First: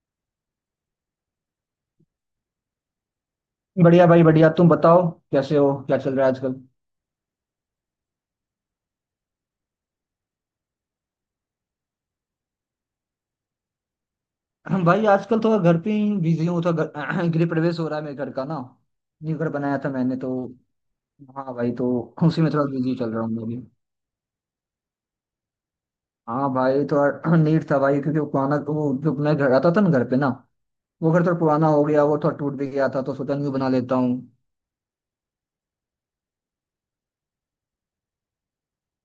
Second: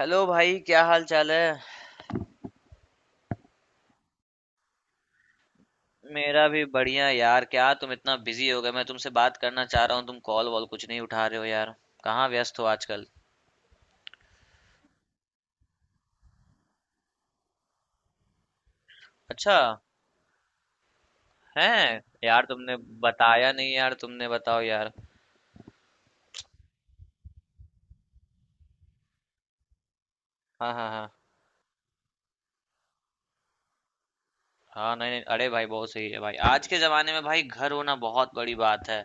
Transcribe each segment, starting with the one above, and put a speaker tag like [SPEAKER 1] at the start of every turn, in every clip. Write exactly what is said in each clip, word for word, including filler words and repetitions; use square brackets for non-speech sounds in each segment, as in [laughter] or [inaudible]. [SPEAKER 1] Hello भाई, क्या हाल चाल है।
[SPEAKER 2] बढ़िया भाई बढ़िया, तुम बताओ कैसे हो, क्या चल रहा है
[SPEAKER 1] मेरा
[SPEAKER 2] आजकल?
[SPEAKER 1] भी बढ़िया यार। क्या तुम इतना बिजी हो गए? मैं तुमसे बात करना चाह रहा हूँ, तुम कॉल वॉल कुछ नहीं उठा रहे हो यार। कहाँ व्यस्त हो आजकल?
[SPEAKER 2] [clears throat] भाई आजकल थोड़ा घर पे ही बिजी हूँ तो घर [clears throat] गृह प्रवेश हो रहा है मेरे घर का ना। न्यू घर
[SPEAKER 1] अच्छा
[SPEAKER 2] बनाया था मैंने तो। हाँ भाई, तो
[SPEAKER 1] है
[SPEAKER 2] उसी
[SPEAKER 1] यार
[SPEAKER 2] में थोड़ा
[SPEAKER 1] तुमने
[SPEAKER 2] बिजी चल रहा हूँ मैं
[SPEAKER 1] बताया
[SPEAKER 2] भी।
[SPEAKER 1] नहीं यार, तुमने बताओ यार।
[SPEAKER 2] हाँ भाई थोड़ा [clears throat] नीड था भाई, क्योंकि वो पुराना, वो जो मैं घर आता था ना, घर पे ना,
[SPEAKER 1] हाँ, हाँ,
[SPEAKER 2] वो
[SPEAKER 1] हाँ,
[SPEAKER 2] घर थोड़ा पुराना हो गया, वो थोड़ा टूट भी गया था तो सोचा न्यू बना लेता हूँ।
[SPEAKER 1] हाँ, नहीं नहीं, अरे भाई बहुत सही है भाई, आज के जमाने में भाई घर होना बहुत बड़ी बात है।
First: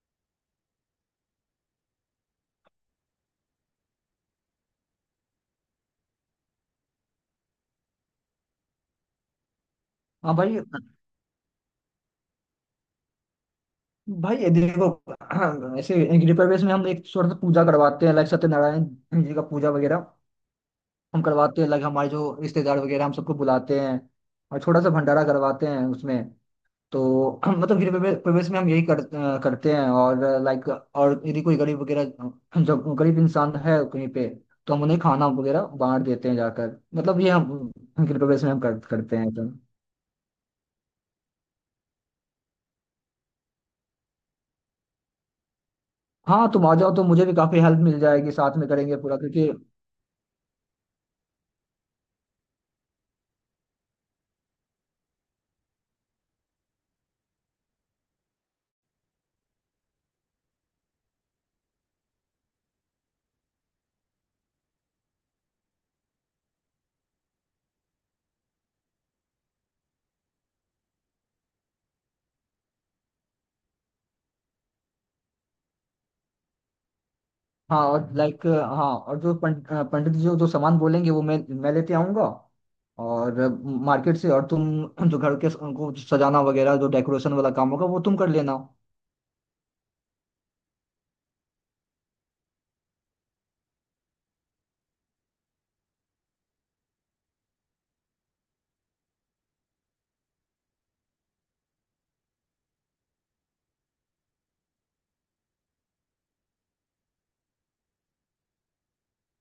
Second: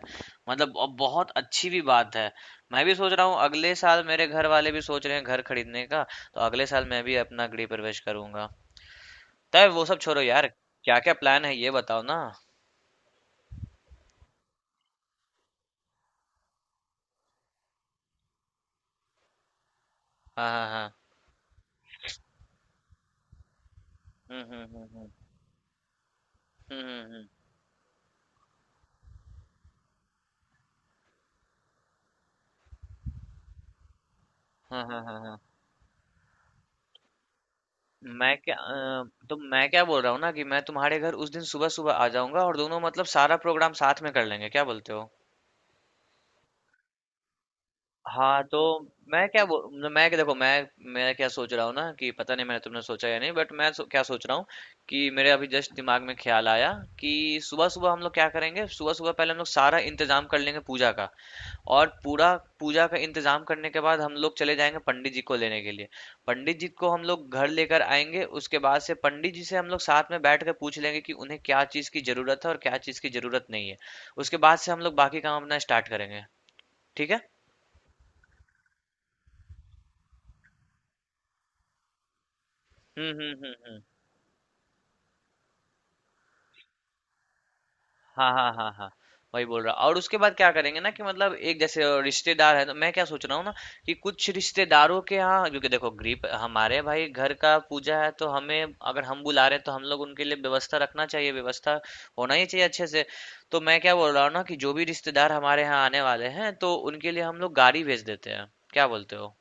[SPEAKER 1] मतलब अब बहुत अच्छी भी बात है। मैं भी सोच रहा हूँ, अगले साल मेरे घर वाले भी सोच रहे हैं घर खरीदने का। तो अगले साल मैं भी अपना गृह प्रवेश करूंगा। तब वो सब छोड़ो
[SPEAKER 2] हाँ
[SPEAKER 1] यार,
[SPEAKER 2] भाई।
[SPEAKER 1] क्या क्या प्लान है ये बताओ ना।
[SPEAKER 2] भाई ये देखो [clears throat] ऐसे गृह प्रवेश में हम एक थोड़ा सा पूजा करवाते हैं, लाइक सत्यनारायण जी का पूजा वगैरह
[SPEAKER 1] हाँ, हाँ, हाँ,
[SPEAKER 2] हम करवाते हैं। लाइक हमारे जो रिश्तेदार वगैरह हम सबको बुलाते हैं
[SPEAKER 1] हम्म,
[SPEAKER 2] और छोटा
[SPEAKER 1] हम्म,
[SPEAKER 2] सा
[SPEAKER 1] हम्म,
[SPEAKER 2] भंडारा करवाते हैं उसमें।
[SPEAKER 1] हम्म, हम्म, हम्म, हम्म,
[SPEAKER 2] तो [clears throat] मतलब गृह प्रवे- प्रवेश में हम यही कर, अ, करते हैं। और लाइक और यदि कोई गरीब वगैरह, जब गरीब इंसान है कहीं पे, तो हम
[SPEAKER 1] हाँ,
[SPEAKER 2] उन्हें
[SPEAKER 1] हाँ, हाँ,
[SPEAKER 2] खाना
[SPEAKER 1] हाँ।
[SPEAKER 2] वगैरह बांट देते हैं जाकर, मतलब ये हम गृह
[SPEAKER 1] मैं
[SPEAKER 2] प्रवेश में
[SPEAKER 1] क्या
[SPEAKER 2] हम कर,
[SPEAKER 1] अ,
[SPEAKER 2] करते हैं
[SPEAKER 1] तो
[SPEAKER 2] तो।
[SPEAKER 1] मैं क्या बोल रहा हूँ ना कि मैं तुम्हारे घर उस दिन सुबह सुबह आ जाऊंगा, और दोनों मतलब सारा प्रोग्राम साथ में कर लेंगे। क्या बोलते हो?
[SPEAKER 2] हाँ तुम आ जाओ तो मुझे भी काफी हेल्प मिल जाएगी,
[SPEAKER 1] हाँ
[SPEAKER 2] साथ
[SPEAKER 1] तो,
[SPEAKER 2] में करेंगे पूरा
[SPEAKER 1] मैं क्या
[SPEAKER 2] क्योंकि।
[SPEAKER 1] बोल मैं क्या देखो मैं मैं क्या सोच रहा हूँ ना कि पता नहीं मैंने तुमने सोचा या नहीं, बट मैं सो, क्या सोच रहा हूँ कि मेरे अभी जस्ट दिमाग में ख्याल आया कि सुबह सुबह हम लोग क्या करेंगे। सुबह सुबह पहले हम लोग सारा इंतजाम कर लेंगे पूजा का। और पूरा पूजा का इंतजाम करने के बाद हम लोग चले जाएंगे पंडित जी को लेने के लिए। पंडित जी को हम लोग घर लेकर आएंगे, उसके बाद से पंडित जी से हम लोग साथ में बैठ कर पूछ लेंगे कि उन्हें क्या चीज़ की ज़रूरत है और क्या चीज़ की ज़रूरत नहीं है। उसके बाद से हम लोग बाकी काम अपना स्टार्ट करेंगे। ठीक है।
[SPEAKER 2] हाँ और लाइक हाँ, और जो पंड, अ, पंडित जी जो सामान बोलेंगे वो मैं मैं लेते आऊँगा।
[SPEAKER 1] हम्म, हम्म,
[SPEAKER 2] और अ,
[SPEAKER 1] हम्म, हम्म,
[SPEAKER 2] मार्केट से। और तुम जो घर के स- उनको सजाना वगैरह, जो डेकोरेशन वाला काम होगा वो तुम कर
[SPEAKER 1] हाँ, हाँ,
[SPEAKER 2] लेना।
[SPEAKER 1] हाँ, हाँ, वही बोल रहा। और उसके बाद क्या करेंगे ना कि मतलब एक जैसे रिश्तेदार है, तो मैं क्या सोच रहा हूँ ना कि कुछ रिश्तेदारों के यहाँ, क्योंकि देखो गरीब हमारे भाई, घर का पूजा है तो हमें अगर हम बुला रहे हैं तो हम लोग उनके लिए व्यवस्था रखना चाहिए, व्यवस्था होना ही चाहिए अच्छे से। तो मैं क्या बोल रहा हूँ ना कि जो भी रिश्तेदार हमारे यहाँ आने वाले हैं तो उनके लिए हम लोग गाड़ी भेज देते हैं। क्या बोलते हो?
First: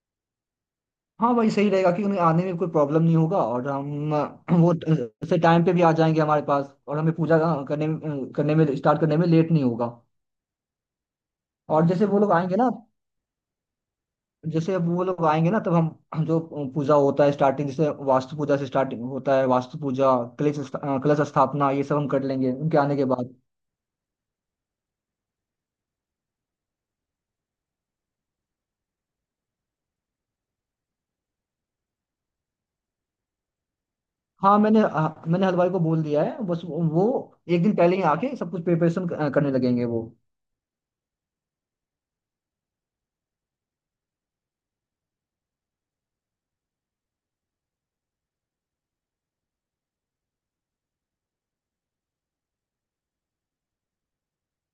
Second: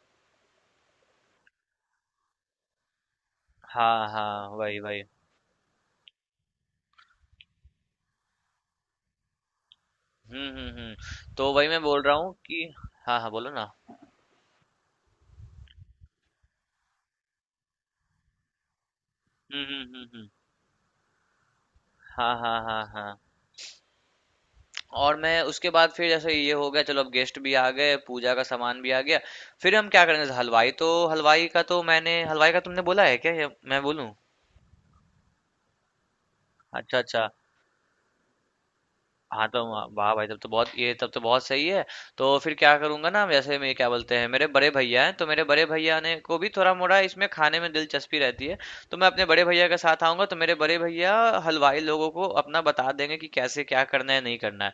[SPEAKER 2] हाँ वही सही रहेगा कि उन्हें आने में कोई प्रॉब्लम नहीं होगा, और
[SPEAKER 1] हाँ,
[SPEAKER 2] हम
[SPEAKER 1] हाँ,
[SPEAKER 2] अ, वो
[SPEAKER 1] वही वही।
[SPEAKER 2] ट- से टाइम पे भी आ जाएंगे हमारे पास, और हमें पूजा करने में- करने में स्टार्ट करने में लेट नहीं होगा।
[SPEAKER 1] हम्म, हम्म, हम्म, तो वही मैं
[SPEAKER 2] और
[SPEAKER 1] बोल
[SPEAKER 2] जैसे
[SPEAKER 1] रहा
[SPEAKER 2] वो लोग
[SPEAKER 1] हूँ
[SPEAKER 2] आएंगे
[SPEAKER 1] कि
[SPEAKER 2] ना,
[SPEAKER 1] हाँ, हाँ, बोलो ना।
[SPEAKER 2] जैसे अब वो लोग आएंगे ना, तब हम हम जो पूजा होता है स्टार्टिंग, जैसे वास्तु पूजा से स्टार्टिंग होता है,
[SPEAKER 1] हम्म,
[SPEAKER 2] वास्तु
[SPEAKER 1] हम्म, हम्म,
[SPEAKER 2] पूजा,
[SPEAKER 1] हम्म,
[SPEAKER 2] कलश स्था- अ, कलश स्थापना, ये सब हम कर
[SPEAKER 1] हाँ,
[SPEAKER 2] लेंगे
[SPEAKER 1] हाँ,
[SPEAKER 2] उनके
[SPEAKER 1] हाँ,
[SPEAKER 2] आने के
[SPEAKER 1] हाँ।
[SPEAKER 2] बाद।
[SPEAKER 1] और मैं उसके बाद, फिर जैसे ये हो गया, चलो अब गेस्ट भी आ गए, पूजा का सामान भी आ गया। फिर हम क्या करेंगे, जैसे हलवाई तो, हलवाई का तो मैंने हलवाई का तुमने बोला है क्या, या मैं बोलूं?
[SPEAKER 2] हाँ मैंने हाँ, मैंने हलवाई को बोल दिया है, बस वो
[SPEAKER 1] अच्छा,
[SPEAKER 2] वो
[SPEAKER 1] अच्छा।
[SPEAKER 2] एक दिन पहले ही आके सब कुछ प्रिपरेशन
[SPEAKER 1] हाँ
[SPEAKER 2] करने
[SPEAKER 1] तो
[SPEAKER 2] लगेंगे
[SPEAKER 1] वहाँ-
[SPEAKER 2] वो।
[SPEAKER 1] वाह भाई, तब तो बहुत ये तब तो बहुत सही है। तो फिर क्या करूंगा ना, वैसे मैं क्या, बोलते हैं मेरे बड़े भैया हैं, तो मेरे बड़े भैया ने को भी थोड़ा मोड़ा इसमें खाने में दिलचस्पी रहती है। तो मैं अपने बड़े भैया के साथ आऊंगा, तो मेरे बड़े भैया हलवाई लोगों को अपना बता देंगे कि कैसे क्या करना है नहीं करना है।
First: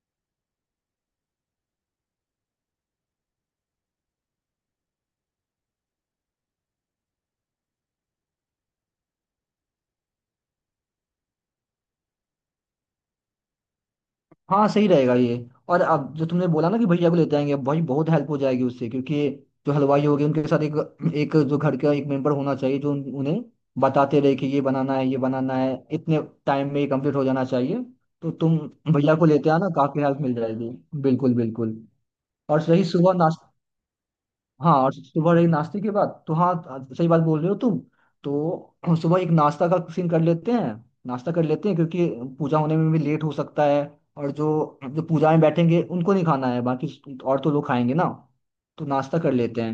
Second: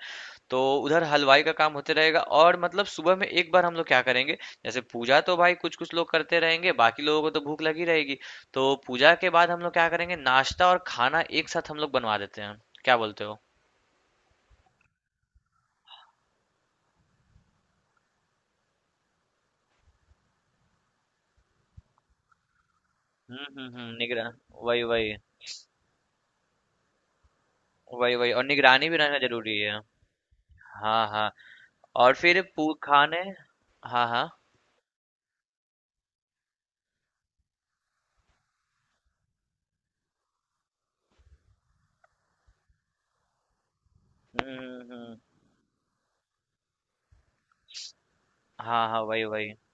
[SPEAKER 1] तो उधर हलवाई का काम होते रहेगा, और मतलब सुबह में एक बार हम लोग क्या करेंगे, जैसे पूजा तो भाई कुछ कुछ लोग करते रहेंगे, बाकी लोगों को तो भूख लगी रहेगी। तो पूजा के बाद हम लोग क्या करेंगे, नाश्ता और खाना एक साथ हम लोग बनवा देते हैं। क्या बोलते हो?
[SPEAKER 2] हाँ सही रहेगा ये। और अब जो तुमने बोला ना कि भैया को लेते आएंगे, अब भाई बहुत हेल्प हो जाएगी उससे, क्योंकि जो हलवाई हो गए उनके साथ एक एक जो घर का एक मेंबर होना चाहिए, जो उन,
[SPEAKER 1] हुँ,
[SPEAKER 2] उन्हें
[SPEAKER 1] हुँ, हुँ।
[SPEAKER 2] बताते
[SPEAKER 1] निगरा
[SPEAKER 2] रहे कि ये
[SPEAKER 1] वही,
[SPEAKER 2] बनाना है,
[SPEAKER 1] वही।
[SPEAKER 2] ये बनाना है, इतने टाइम में ये कंप्लीट हो जाना चाहिए।
[SPEAKER 1] वही, वही,
[SPEAKER 2] तो
[SPEAKER 1] और
[SPEAKER 2] तुम
[SPEAKER 1] निगरानी भी
[SPEAKER 2] भैया
[SPEAKER 1] रहना
[SPEAKER 2] को लेते
[SPEAKER 1] ज़रूरी
[SPEAKER 2] आना,
[SPEAKER 1] है।
[SPEAKER 2] काफी हेल्प मिल जाएगी।
[SPEAKER 1] हाँ, हाँ,
[SPEAKER 2] बिल्कुल बिल्कुल।
[SPEAKER 1] और फिर
[SPEAKER 2] और
[SPEAKER 1] पू
[SPEAKER 2] सही सुबह
[SPEAKER 1] खाने।
[SPEAKER 2] नाश्ता।
[SPEAKER 1] हाँ, हाँ।
[SPEAKER 2] हाँ और सुबह एक नाश्ते के बाद तो हाँ, सही बात बोल रहे हो तुम। तो [clears throat] सुबह एक नाश्ता का सीन कर लेते हैं, नाश्ता कर लेते हैं, क्योंकि पूजा होने में भी लेट हो सकता है, और
[SPEAKER 1] हुँ,
[SPEAKER 2] जो
[SPEAKER 1] हुँ,
[SPEAKER 2] जो
[SPEAKER 1] हुँ।
[SPEAKER 2] पूजा में बैठेंगे उनको नहीं खाना है, बाकी और तो लोग खाएंगे ना। तो
[SPEAKER 1] हाँ, हाँ,
[SPEAKER 2] नाश्ता
[SPEAKER 1] वही,
[SPEAKER 2] कर
[SPEAKER 1] वही।
[SPEAKER 2] लेते हैं।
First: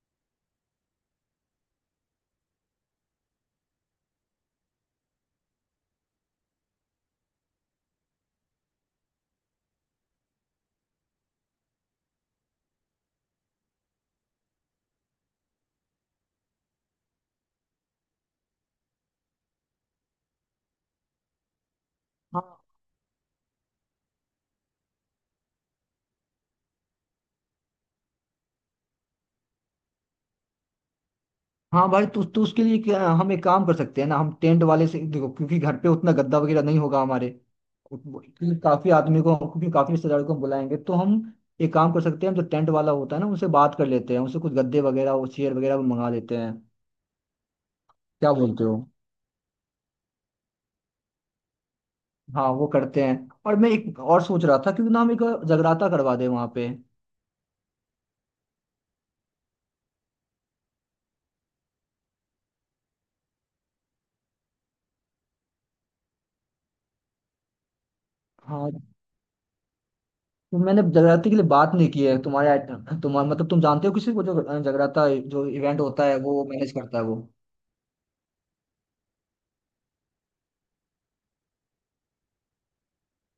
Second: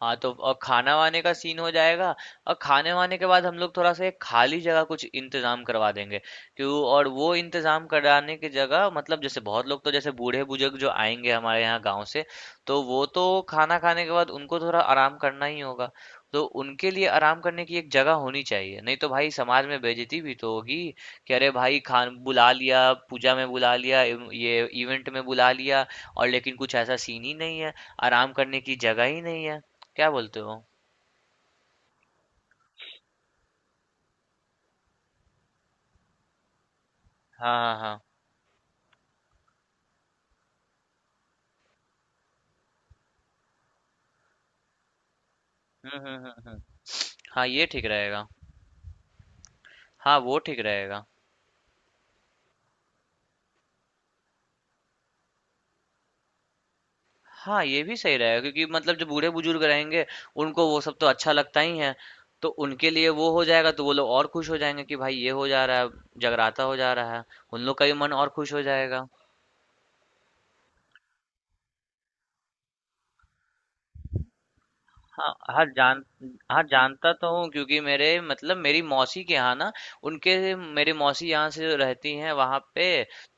[SPEAKER 1] हाँ तो, और खाना-वाने का सीन हो जाएगा। और खाने-वाने के बाद हम लोग थोड़ा-सा एक खाली जगह कुछ इंतजाम करवा देंगे। क्यों, और वो इंतजाम कराने की जगह, मतलब जैसे बहुत लोग, तो जैसे बूढ़े-बुजुर्ग जो आएंगे हमारे यहाँ गांव से, तो वो तो खाना खाने के बाद उनको थोड़ा आराम करना ही होगा। तो उनके लिए आराम करने की एक जगह होनी चाहिए, नहीं तो भाई समाज में बेइज्जती भी तो होगी कि अरे भाई, खान बुला
[SPEAKER 2] हाँ।
[SPEAKER 1] लिया, पूजा में बुला लिया, इव- ये इवेंट में बुला लिया, और लेकिन कुछ ऐसा सीन ही नहीं है, आराम करने की जगह ही नहीं है। क्या बोलते हो?
[SPEAKER 2] हाँ भाई तो, तो उसके लिए क्या हम एक काम कर सकते हैं ना, हम टेंट वाले से, देखो क्योंकि घर पे उतना गद्दा वगैरह नहीं होगा हमारे,
[SPEAKER 1] हाँ, हाँ, हाँ।
[SPEAKER 2] क्योंकि काफी आदमी को, क्योंकि काफी रिश्तेदारों को हम बुलाएंगे, तो हम एक काम कर सकते हैं, हम जो टेंट वाला होता है ना उनसे बात कर लेते हैं, उनसे कुछ गद्दे वगैरह और चेयर वगैरह भी
[SPEAKER 1] हुँ,
[SPEAKER 2] मंगा
[SPEAKER 1] हुँ,
[SPEAKER 2] लेते हैं।
[SPEAKER 1] हुँ, हुँ। हाँ, ये ठीक रहेगा।
[SPEAKER 2] क्या बोलते हो?
[SPEAKER 1] हाँ, वो ठीक रहेगा।
[SPEAKER 2] हाँ वो करते हैं। और मैं एक और सोच रहा था क्योंकि ना, हम एक जगराता करवा दें वहाँ पे।
[SPEAKER 1] हाँ, ये भी सही रहेगा क्योंकि मतलब जो बूढ़े-बुजुर्ग रहेंगे, उनको वो सब तो अच्छा लगता ही है। तो उनके लिए वो हो जाएगा, तो वो लोग और खुश हो जाएंगे कि भाई ये हो जा रहा है, जगराता हो जा रहा है। उन लोग का भी मन और खुश हो
[SPEAKER 2] हाँ,
[SPEAKER 1] जाएगा।
[SPEAKER 2] तो मैंने जगराते के लिए बात नहीं की है। तुम्हारे तुम्हारा मतलब, तुम जानते हो किसी को जो जगराता,
[SPEAKER 1] हाँ,
[SPEAKER 2] जो
[SPEAKER 1] हाँ
[SPEAKER 2] इवेंट
[SPEAKER 1] जान
[SPEAKER 2] होता है वो
[SPEAKER 1] हाँ,
[SPEAKER 2] मैनेज करता है
[SPEAKER 1] जानता
[SPEAKER 2] वो?
[SPEAKER 1] तो हूँ, क्योंकि मेरे मतलब मेरी मौसी के यहाँ ना, उनके, मेरे मौसी यहाँ से रहती हैं वहाँ पे।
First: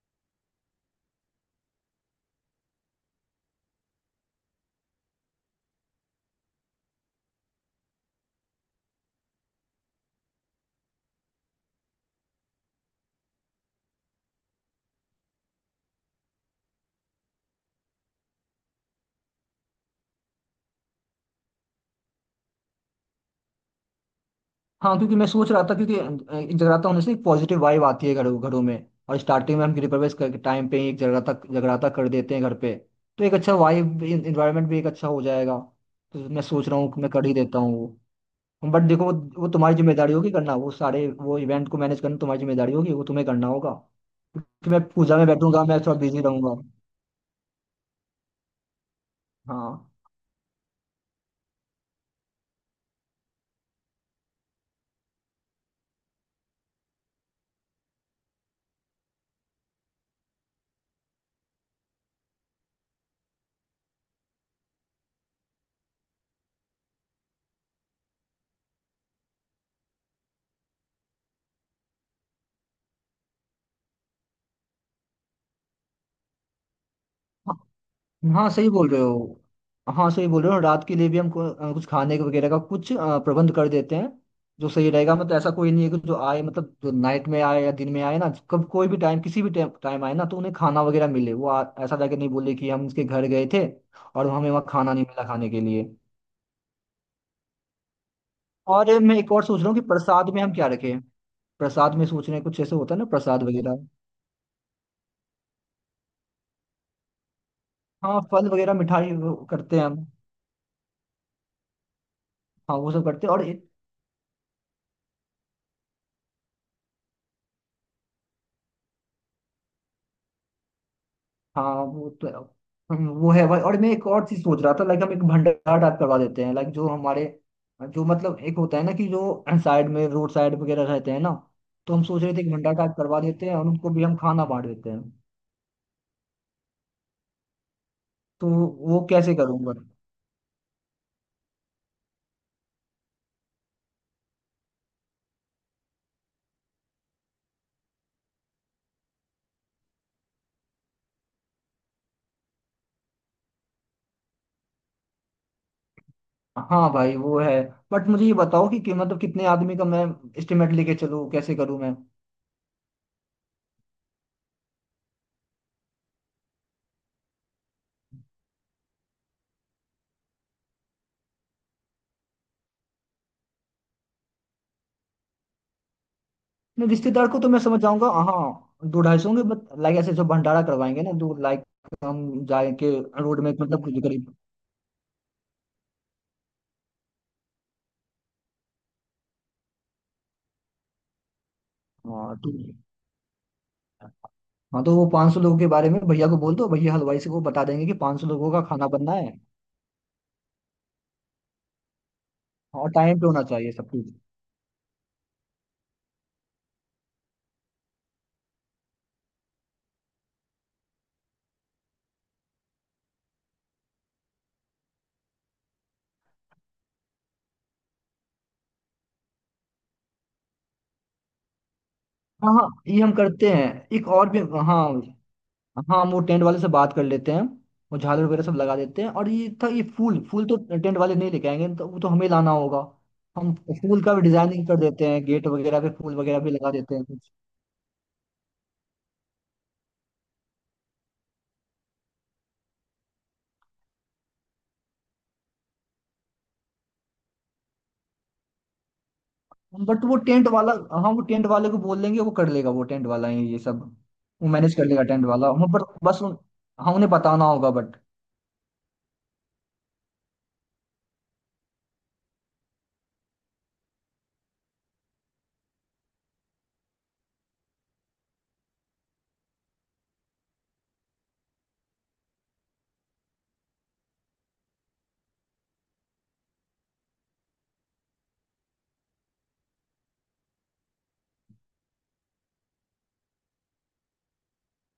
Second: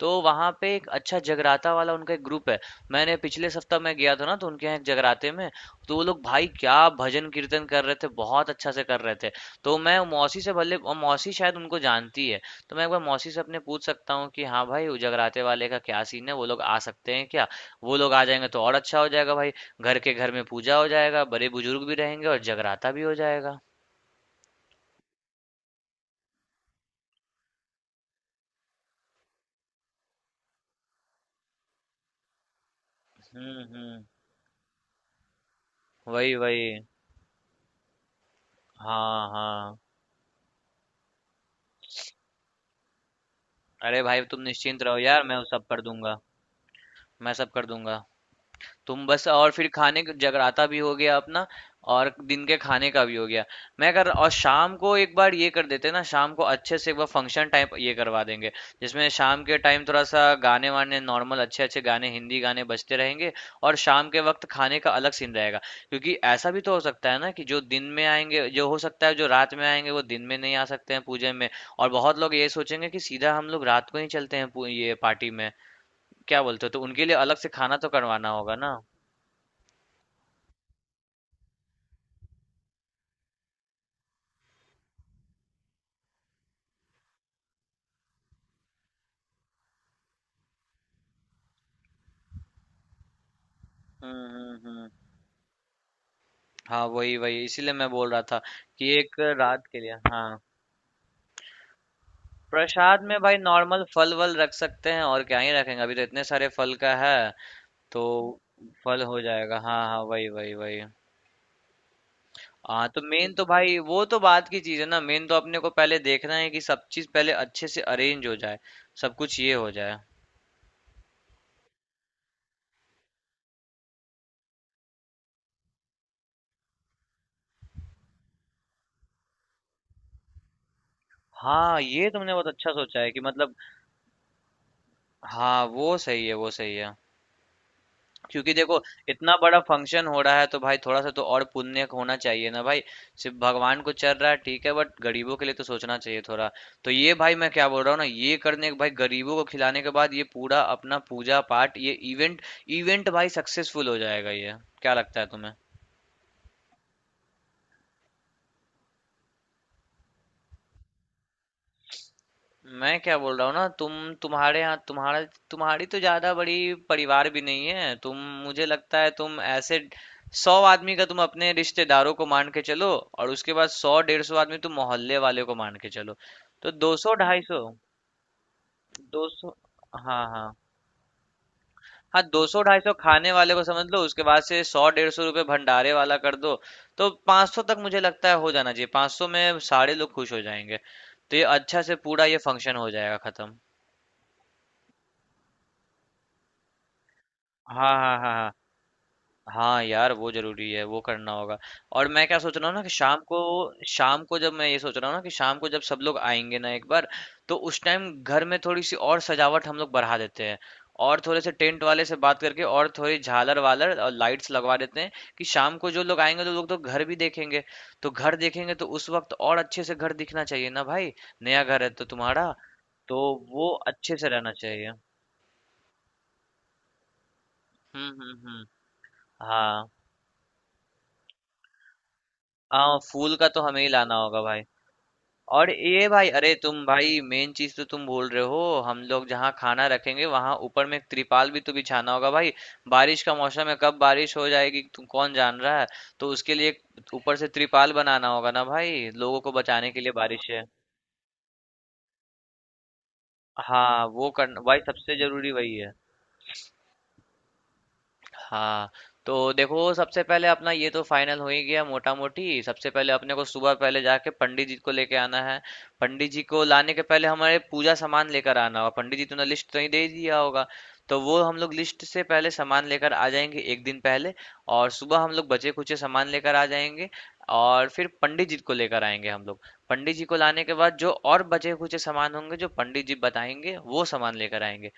[SPEAKER 1] तो वहाँ पे एक अच्छा जगराता वाला उनका एक ग्रुप है। मैंने पिछले सप्ताह मैं गया था ना, तो उनके यहाँ एक जगराते में, तो वो लोग भाई क्या भजन कीर्तन कर रहे थे, बहुत अच्छा से कर रहे थे। तो मैं मौसी से भले, और मौसी शायद उनको जानती है। तो मैं एक बार मौसी से अपने पूछ सकता हूँ कि हाँ भाई वो जगराते वाले का क्या सीन है, वो लोग आ सकते हैं क्या। वो लोग आ जाएंगे तो और अच्छा हो जाएगा भाई। घर के घर में पूजा हो जाएगा, बड़े बुजुर्ग भी रहेंगे, और जगराता भी हो जाएगा।
[SPEAKER 2] हाँ, क्योंकि मैं सोच रहा था, क्योंकि एक जगराता होने से एक पॉजिटिव वाइब आती है घरों घरों में। और स्टार्टिंग में हम गृह प्रवेश करके टाइम पे ही एक जगराता जगराता कर देते हैं घर पे, तो एक अच्छा
[SPEAKER 1] हम्म,
[SPEAKER 2] वाइब
[SPEAKER 1] हम्म,
[SPEAKER 2] इन्वायरमेंट भी एक अच्छा हो जाएगा। तो
[SPEAKER 1] वही
[SPEAKER 2] मैं सोच
[SPEAKER 1] वही।
[SPEAKER 2] रहा हूँ कि मैं कर ही देता हूँ वो, बट देखो वो,
[SPEAKER 1] हाँ,
[SPEAKER 2] वो तुम्हारी
[SPEAKER 1] हाँ,
[SPEAKER 2] जिम्मेदारी होगी करना, वो सारे वो इवेंट को मैनेज करना तुम्हारी जिम्मेदारी होगी, वो तुम्हें करना होगा।
[SPEAKER 1] अरे भाई तुम
[SPEAKER 2] क्योंकि मैं
[SPEAKER 1] निश्चिंत रहो
[SPEAKER 2] पूजा
[SPEAKER 1] यार,
[SPEAKER 2] में
[SPEAKER 1] मैं वो
[SPEAKER 2] बैठूंगा,
[SPEAKER 1] सब
[SPEAKER 2] मैं
[SPEAKER 1] कर
[SPEAKER 2] थोड़ा
[SPEAKER 1] दूंगा।
[SPEAKER 2] बिजी रहूंगा।
[SPEAKER 1] मैं सब कर दूंगा तुम बस। और फिर खाने क जगराता भी हो गया अपना, और दिन के खाने का भी हो गया। मैं कर और शाम को एक बार ये कर देते हैं ना, शाम को अच्छे से एक बार फंक्शन टाइप ये करवा देंगे। जिसमें शाम के टाइम थोड़ा-सा गाने-वाने, नॉर्मल अच्छे-अच्छे गाने, हिंदी गाने बजते रहेंगे, और शाम के वक़्त खाने का अलग सीन रहेगा। क्योंकि ऐसा भी तो हो सकता है ना कि जो दिन में आएँगे, जो हो सकता है जो रात में आएँगे वो दिन में नहीं आ सकते हैं पूजे में, और बहुत लोग ये सोचेंगे कि सीधा हम लोग रात को ही चलते हैं पू ये पार्टी में। क्या बोलते हो? तो उनके लिए अलग से
[SPEAKER 2] हाँ
[SPEAKER 1] खाना तो करवाना
[SPEAKER 2] हाँ,
[SPEAKER 1] होगा
[SPEAKER 2] सही
[SPEAKER 1] ना।
[SPEAKER 2] बोल रहे हो हाँ सही बोल रहे हो, रात के लिए भी हम को, अ, कुछ खाने के वगैरह का कुछ अ, प्रबंध कर देते हैं, जो सही रहेगा। मतलब ऐसा कोई नहीं है कि जो आए, मतलब जो नाइट में आए या दिन में आए ना, कब कोई भी टाइम, किसी भी टाइम आए ना, तो उन्हें खाना वगैरह मिले, वो आ, ऐसा जाके नहीं बोले कि हम उसके घर गए थे और
[SPEAKER 1] हम्म,
[SPEAKER 2] हमें
[SPEAKER 1] हम्म,
[SPEAKER 2] वहाँ खाना नहीं
[SPEAKER 1] हम्म।
[SPEAKER 2] मिला खाने के लिए।
[SPEAKER 1] हाँ, वही वही, इसीलिए मैं बोल रहा था
[SPEAKER 2] और
[SPEAKER 1] कि
[SPEAKER 2] अ,
[SPEAKER 1] एक
[SPEAKER 2] मैं एक और सोच
[SPEAKER 1] रात
[SPEAKER 2] रहा हूँ
[SPEAKER 1] के
[SPEAKER 2] कि
[SPEAKER 1] लिए,
[SPEAKER 2] प्रसाद
[SPEAKER 1] हाँ।
[SPEAKER 2] में हम क्या रखें? प्रसाद में सोच रहे हैं, कुछ ऐसे होता है
[SPEAKER 1] प्रसाद
[SPEAKER 2] ना
[SPEAKER 1] में भाई
[SPEAKER 2] प्रसाद
[SPEAKER 1] नॉर्मल
[SPEAKER 2] वगैरह।
[SPEAKER 1] फल वल रख सकते हैं, और क्या ही रखेंगे, अभी तो इतने सारे फल का है, तो
[SPEAKER 2] हाँ, फल वगैरह,
[SPEAKER 1] फल
[SPEAKER 2] मिठाई,
[SPEAKER 1] हो
[SPEAKER 2] वो
[SPEAKER 1] जाएगा।
[SPEAKER 2] करते
[SPEAKER 1] हाँ,
[SPEAKER 2] हैं
[SPEAKER 1] हाँ,
[SPEAKER 2] हम।
[SPEAKER 1] वही वही वही।
[SPEAKER 2] हाँ
[SPEAKER 1] हाँ
[SPEAKER 2] वो
[SPEAKER 1] तो,
[SPEAKER 2] सब करते
[SPEAKER 1] मेन
[SPEAKER 2] हैं। और
[SPEAKER 1] तो भाई वो तो बात की चीज है ना, मेन तो अपने को पहले देखना है कि सब चीज पहले अच्छे से अरेंज हो जाए, सब कुछ ये हो जाए।
[SPEAKER 2] हाँ, वो तो है। हम्म, वो है भाई। और मैं एक और चीज सोच रहा था, लाइक हम एक भंडारा टाइप करवा देते हैं, लाइक जो हमारे, जो मतलब एक होता है ना कि जो साइड में रोड साइड वगैरह रहते हैं ना,
[SPEAKER 1] हाँ,
[SPEAKER 2] तो हम
[SPEAKER 1] ये
[SPEAKER 2] सोच
[SPEAKER 1] तुमने
[SPEAKER 2] रहे थे
[SPEAKER 1] बहुत
[SPEAKER 2] एक
[SPEAKER 1] अच्छा
[SPEAKER 2] भंडारा टाइप
[SPEAKER 1] सोचा है कि
[SPEAKER 2] करवा देते
[SPEAKER 1] मतलब,
[SPEAKER 2] हैं और उनको भी हम खाना बांट देते हैं।
[SPEAKER 1] हाँ, वो सही है, वो सही है।
[SPEAKER 2] तो
[SPEAKER 1] क्योंकि देखो
[SPEAKER 2] वो
[SPEAKER 1] इतना
[SPEAKER 2] कैसे
[SPEAKER 1] बड़ा
[SPEAKER 2] करूँगा?
[SPEAKER 1] फंक्शन हो रहा है तो भाई थोड़ा सा तो और पुण्य होना चाहिए ना भाई। सिर्फ भगवान को चल रहा है ठीक है, बट गरीबों के लिए तो सोचना चाहिए थोड़ा। तो ये भाई, मैं क्या बोल रहा हूँ ना, ये करने के भाई गरीबों को खिलाने के बाद ये पूरा अपना पूजा पाठ ये इवेंट, इवेंट भाई सक्सेसफुल हो जाएगा ये। क्या लगता है तुम्हें?
[SPEAKER 2] हाँ भाई वो है, बट मुझे ये बताओ कि, कि मतलब कितने आदमी का मैं एस्टिमेट लेके चलूँ, कैसे करूँ मैं?
[SPEAKER 1] मैं क्या बोल रहा हूँ ना, तुम, तुम्हारे यहाँ तुम्हारा, तुम्हारी तो ज्यादा बड़ी परिवार भी नहीं है तुम। मुझे लगता है तुम ऐसे सौ आदमी का तुम अपने रिश्तेदारों को मान के चलो, और उसके बाद सौ डेढ़ सौ आदमी तुम मोहल्ले वाले को मान के चलो, तो
[SPEAKER 2] नहीं,
[SPEAKER 1] दो सौ
[SPEAKER 2] रिश्तेदार को
[SPEAKER 1] ढाई
[SPEAKER 2] तो मैं
[SPEAKER 1] सौ
[SPEAKER 2] समझ जाऊंगा, हाँ दो ढाई
[SPEAKER 1] दो
[SPEAKER 2] सौ होंगे,
[SPEAKER 1] सौ
[SPEAKER 2] बट लाइक ऐसे
[SPEAKER 1] हाँ,
[SPEAKER 2] जो
[SPEAKER 1] हाँ,
[SPEAKER 2] भंडारा करवाएंगे ना, जो लाइक
[SPEAKER 1] हाँ,
[SPEAKER 2] हम
[SPEAKER 1] दो सौ
[SPEAKER 2] जाए
[SPEAKER 1] ढाई सौ
[SPEAKER 2] के
[SPEAKER 1] खाने
[SPEAKER 2] रोड में,
[SPEAKER 1] वाले को समझ
[SPEAKER 2] मतलब
[SPEAKER 1] लो,
[SPEAKER 2] कुछ
[SPEAKER 1] उसके
[SPEAKER 2] गरीब।
[SPEAKER 1] बाद से सौ डेढ़ सौ रुपये भंडारे वाला कर दो। तो पाँच सौ तक मुझे लगता है हो जाना चाहिए, पाँच सौ में सारे लोग खुश हो जाएंगे। तो ये अच्छा से पूरा
[SPEAKER 2] हाँ
[SPEAKER 1] ये
[SPEAKER 2] तो,
[SPEAKER 1] फंक्शन हो जाएगा खत्म।
[SPEAKER 2] हाँ तो वो पाँच सौ लोगों के बारे में भैया को बोल दो, भैया हलवाई से को बता देंगे
[SPEAKER 1] हाँ,
[SPEAKER 2] कि
[SPEAKER 1] हाँ,
[SPEAKER 2] पाँच सौ
[SPEAKER 1] हाँ,
[SPEAKER 2] लोगों
[SPEAKER 1] हाँ।
[SPEAKER 2] का खाना बनना है,
[SPEAKER 1] हाँ यार, वो जरूरी है, वो करना होगा। और मैं क्या सोच रहा हूँ ना कि
[SPEAKER 2] और
[SPEAKER 1] शाम
[SPEAKER 2] टाइम पे
[SPEAKER 1] को,
[SPEAKER 2] होना चाहिए सब कुछ।
[SPEAKER 1] शाम को जब मैं ये सोच रहा हूँ ना कि शाम को जब सब लोग आएंगे ना एक बार, तो उस टाइम घर में थोड़ी सी और सजावट हम लोग बढ़ा देते हैं। और थोड़े से टेंट वाले से बात करके और थोड़ी झालर वालर और लाइट्स लगवा देते हैं कि शाम को जो लोग आएंगे तो लोग तो घर भी देखेंगे। तो घर देखेंगे तो उस वक्त और अच्छे से घर दिखना चाहिए ना भाई, नया घर है तो तुम्हारा,
[SPEAKER 2] हाँ हाँ, ये हम
[SPEAKER 1] तो
[SPEAKER 2] करते हैं।
[SPEAKER 1] वो
[SPEAKER 2] एक
[SPEAKER 1] अच्छे से
[SPEAKER 2] और भी
[SPEAKER 1] रहना
[SPEAKER 2] हाँ।
[SPEAKER 1] चाहिए।
[SPEAKER 2] हाँ, हम वो टेंट वाले से बात कर लेते हैं, वो
[SPEAKER 1] हम्म,
[SPEAKER 2] झालर वगैरह
[SPEAKER 1] हम्म,
[SPEAKER 2] सब
[SPEAKER 1] हम्म।
[SPEAKER 2] लगा देते हैं। और ये था ये
[SPEAKER 1] हाँ।
[SPEAKER 2] फूल, फूल तो टेंट वाले नहीं लेके आएंगे तो वो तो हमें लाना होगा।
[SPEAKER 1] हाँ, फूल का
[SPEAKER 2] हम
[SPEAKER 1] तो हमें ही
[SPEAKER 2] फूल
[SPEAKER 1] लाना
[SPEAKER 2] का भी
[SPEAKER 1] होगा भाई।
[SPEAKER 2] डिजाइनिंग कर देते हैं, गेट
[SPEAKER 1] और
[SPEAKER 2] वगैरह पे
[SPEAKER 1] ये
[SPEAKER 2] फूल
[SPEAKER 1] भाई,
[SPEAKER 2] वगैरह भी
[SPEAKER 1] अरे
[SPEAKER 2] लगा
[SPEAKER 1] तुम
[SPEAKER 2] देते हैं
[SPEAKER 1] भाई
[SPEAKER 2] कुछ।
[SPEAKER 1] मेन चीज तो तुम बोल रहे हो। हम लोग जहाँ खाना रखेंगे वहां ऊपर में एक त्रिपाल भी तो बिछाना होगा भाई। बारिश का मौसम है, कब बारिश हो जाएगी तुम कौन जान रहा है। तो उसके लिए एक ऊपर से त्रिपाल बनाना होगा ना भाई, लोगों को बचाने के
[SPEAKER 2] बट
[SPEAKER 1] लिए,
[SPEAKER 2] वो टेंट
[SPEAKER 1] बारिश है।
[SPEAKER 2] वाला, हाँ वो टेंट वाले को बोल देंगे, वो कर लेगा, वो टेंट वाला ही ये सब
[SPEAKER 1] हाँ, वो
[SPEAKER 2] वो
[SPEAKER 1] करना
[SPEAKER 2] मैनेज
[SPEAKER 1] भाई,
[SPEAKER 2] कर लेगा,
[SPEAKER 1] सबसे
[SPEAKER 2] टेंट वाला,
[SPEAKER 1] जरूरी
[SPEAKER 2] हम
[SPEAKER 1] वही
[SPEAKER 2] पर
[SPEAKER 1] है।
[SPEAKER 2] बस उन- हाँ उन्हें बताना होगा बट।
[SPEAKER 1] हाँ तो देखो, सबसे पहले अपना ये तो फाइनल हो ही गया मोटा मोटी, सबसे पहले अपने को सुबह पहले जाके पंडित जी को लेके आना है। पंडित जी को लाने के पहले हमारे पूजा सामान लेकर आना होगा, पंडित जी तुमने लिस्ट तो नहीं दे दिया होगा, तो वो हम लोग लिस्ट से पहले सामान लेकर आ जाएंगे एक दिन पहले। और सुबह हम लोग बचे खुचे सामान लेकर आ जाएंगे, और फिर पंडित जी को लेकर आएंगे हम लोग। पंडित जी को लाने के बाद जो और बचे खुचे सामान होंगे जो पंडित जी बताएंगे वो सामान लेकर आएंगे।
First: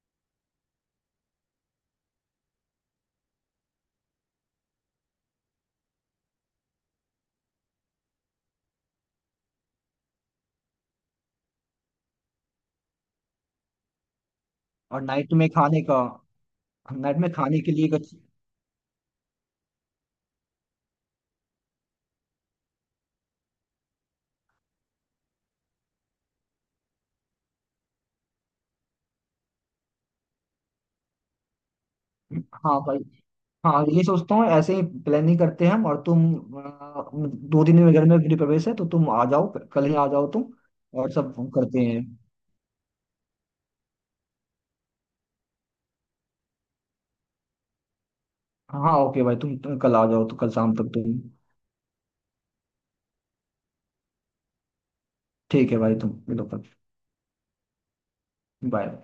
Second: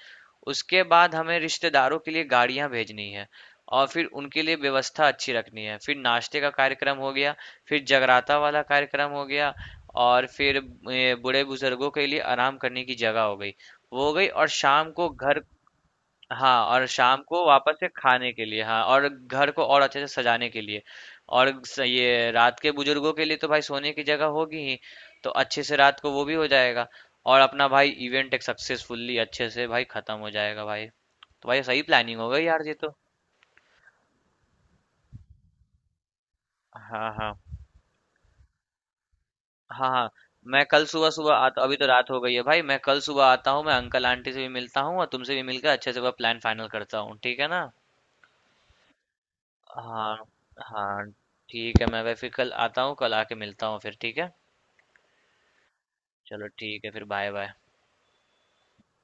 [SPEAKER 1] उसके बाद हमें रिश्तेदारों के लिए गाड़ियां भेजनी है। और फिर उनके लिए व्यवस्था अच्छी रखनी है, फिर नाश्ते का कार्यक्रम हो गया, फिर जगराता वाला कार्यक्रम हो गया, और फिर ए, बूढ़े बुजुर्गों के लिए आराम करने की जगह हो गई, वो हो गई, और शाम
[SPEAKER 2] और
[SPEAKER 1] को
[SPEAKER 2] नाइट
[SPEAKER 1] घर,
[SPEAKER 2] में खाने का।
[SPEAKER 1] हाँ, और
[SPEAKER 2] नाइट
[SPEAKER 1] शाम
[SPEAKER 2] में
[SPEAKER 1] को
[SPEAKER 2] खाने के
[SPEAKER 1] वापस से
[SPEAKER 2] लिए कुछ।
[SPEAKER 1] खाने के लिए, हाँ, और घर को और अच्छे से सजाने के लिए, और स- ये रात के बुजुर्गों के लिए तो भाई सोने की जगह होगी ही, तो अच्छे से रात को वो भी हो जाएगा। और अपना भाई इवेंट एक सक्सेसफुली अच्छे से भाई खत्म हो जाएगा भाई। तो भाई, सही प्लानिंग हो गई यार ये
[SPEAKER 2] हाँ
[SPEAKER 1] तो।
[SPEAKER 2] भाई। हाँ, ये सोचता हूँ ऐसे ही प्लानिंग करते हैं हम और तुम
[SPEAKER 1] हाँ,
[SPEAKER 2] अ,
[SPEAKER 1] हाँ,
[SPEAKER 2] दो दिन में घर में गृह प्रवेश है, तो तुम आ जाओ, कल
[SPEAKER 1] हाँ,
[SPEAKER 2] ही आ
[SPEAKER 1] हाँ।
[SPEAKER 2] जाओ तुम,
[SPEAKER 1] मैं कल
[SPEAKER 2] और सब
[SPEAKER 1] सुबह-सुबह आता, अभी
[SPEAKER 2] करते
[SPEAKER 1] तो
[SPEAKER 2] हैं।
[SPEAKER 1] रात हो गई है भाई, मैं कल सुबह आता हूँ, मैं अंकल आंटी से भी मिलता हूँ और तुमसे भी मिलकर अच्छे से वह प्लान फाइनल करता हूँ, ठीक है ना?
[SPEAKER 2] हाँ ओके भाई, तुम, तुम कल आ
[SPEAKER 1] हाँ,
[SPEAKER 2] जाओ तो कल शाम तक
[SPEAKER 1] हाँ,
[SPEAKER 2] तुम।
[SPEAKER 1] ठीक है, मैं वै- फिर कल आता हूँ, कल आके मिलता हूँ फिर, ठीक है।
[SPEAKER 2] ठीक है भाई, तुम मिलो
[SPEAKER 1] चलो
[SPEAKER 2] कल।
[SPEAKER 1] ठीक है फिर, बाय बाय।
[SPEAKER 2] बाय।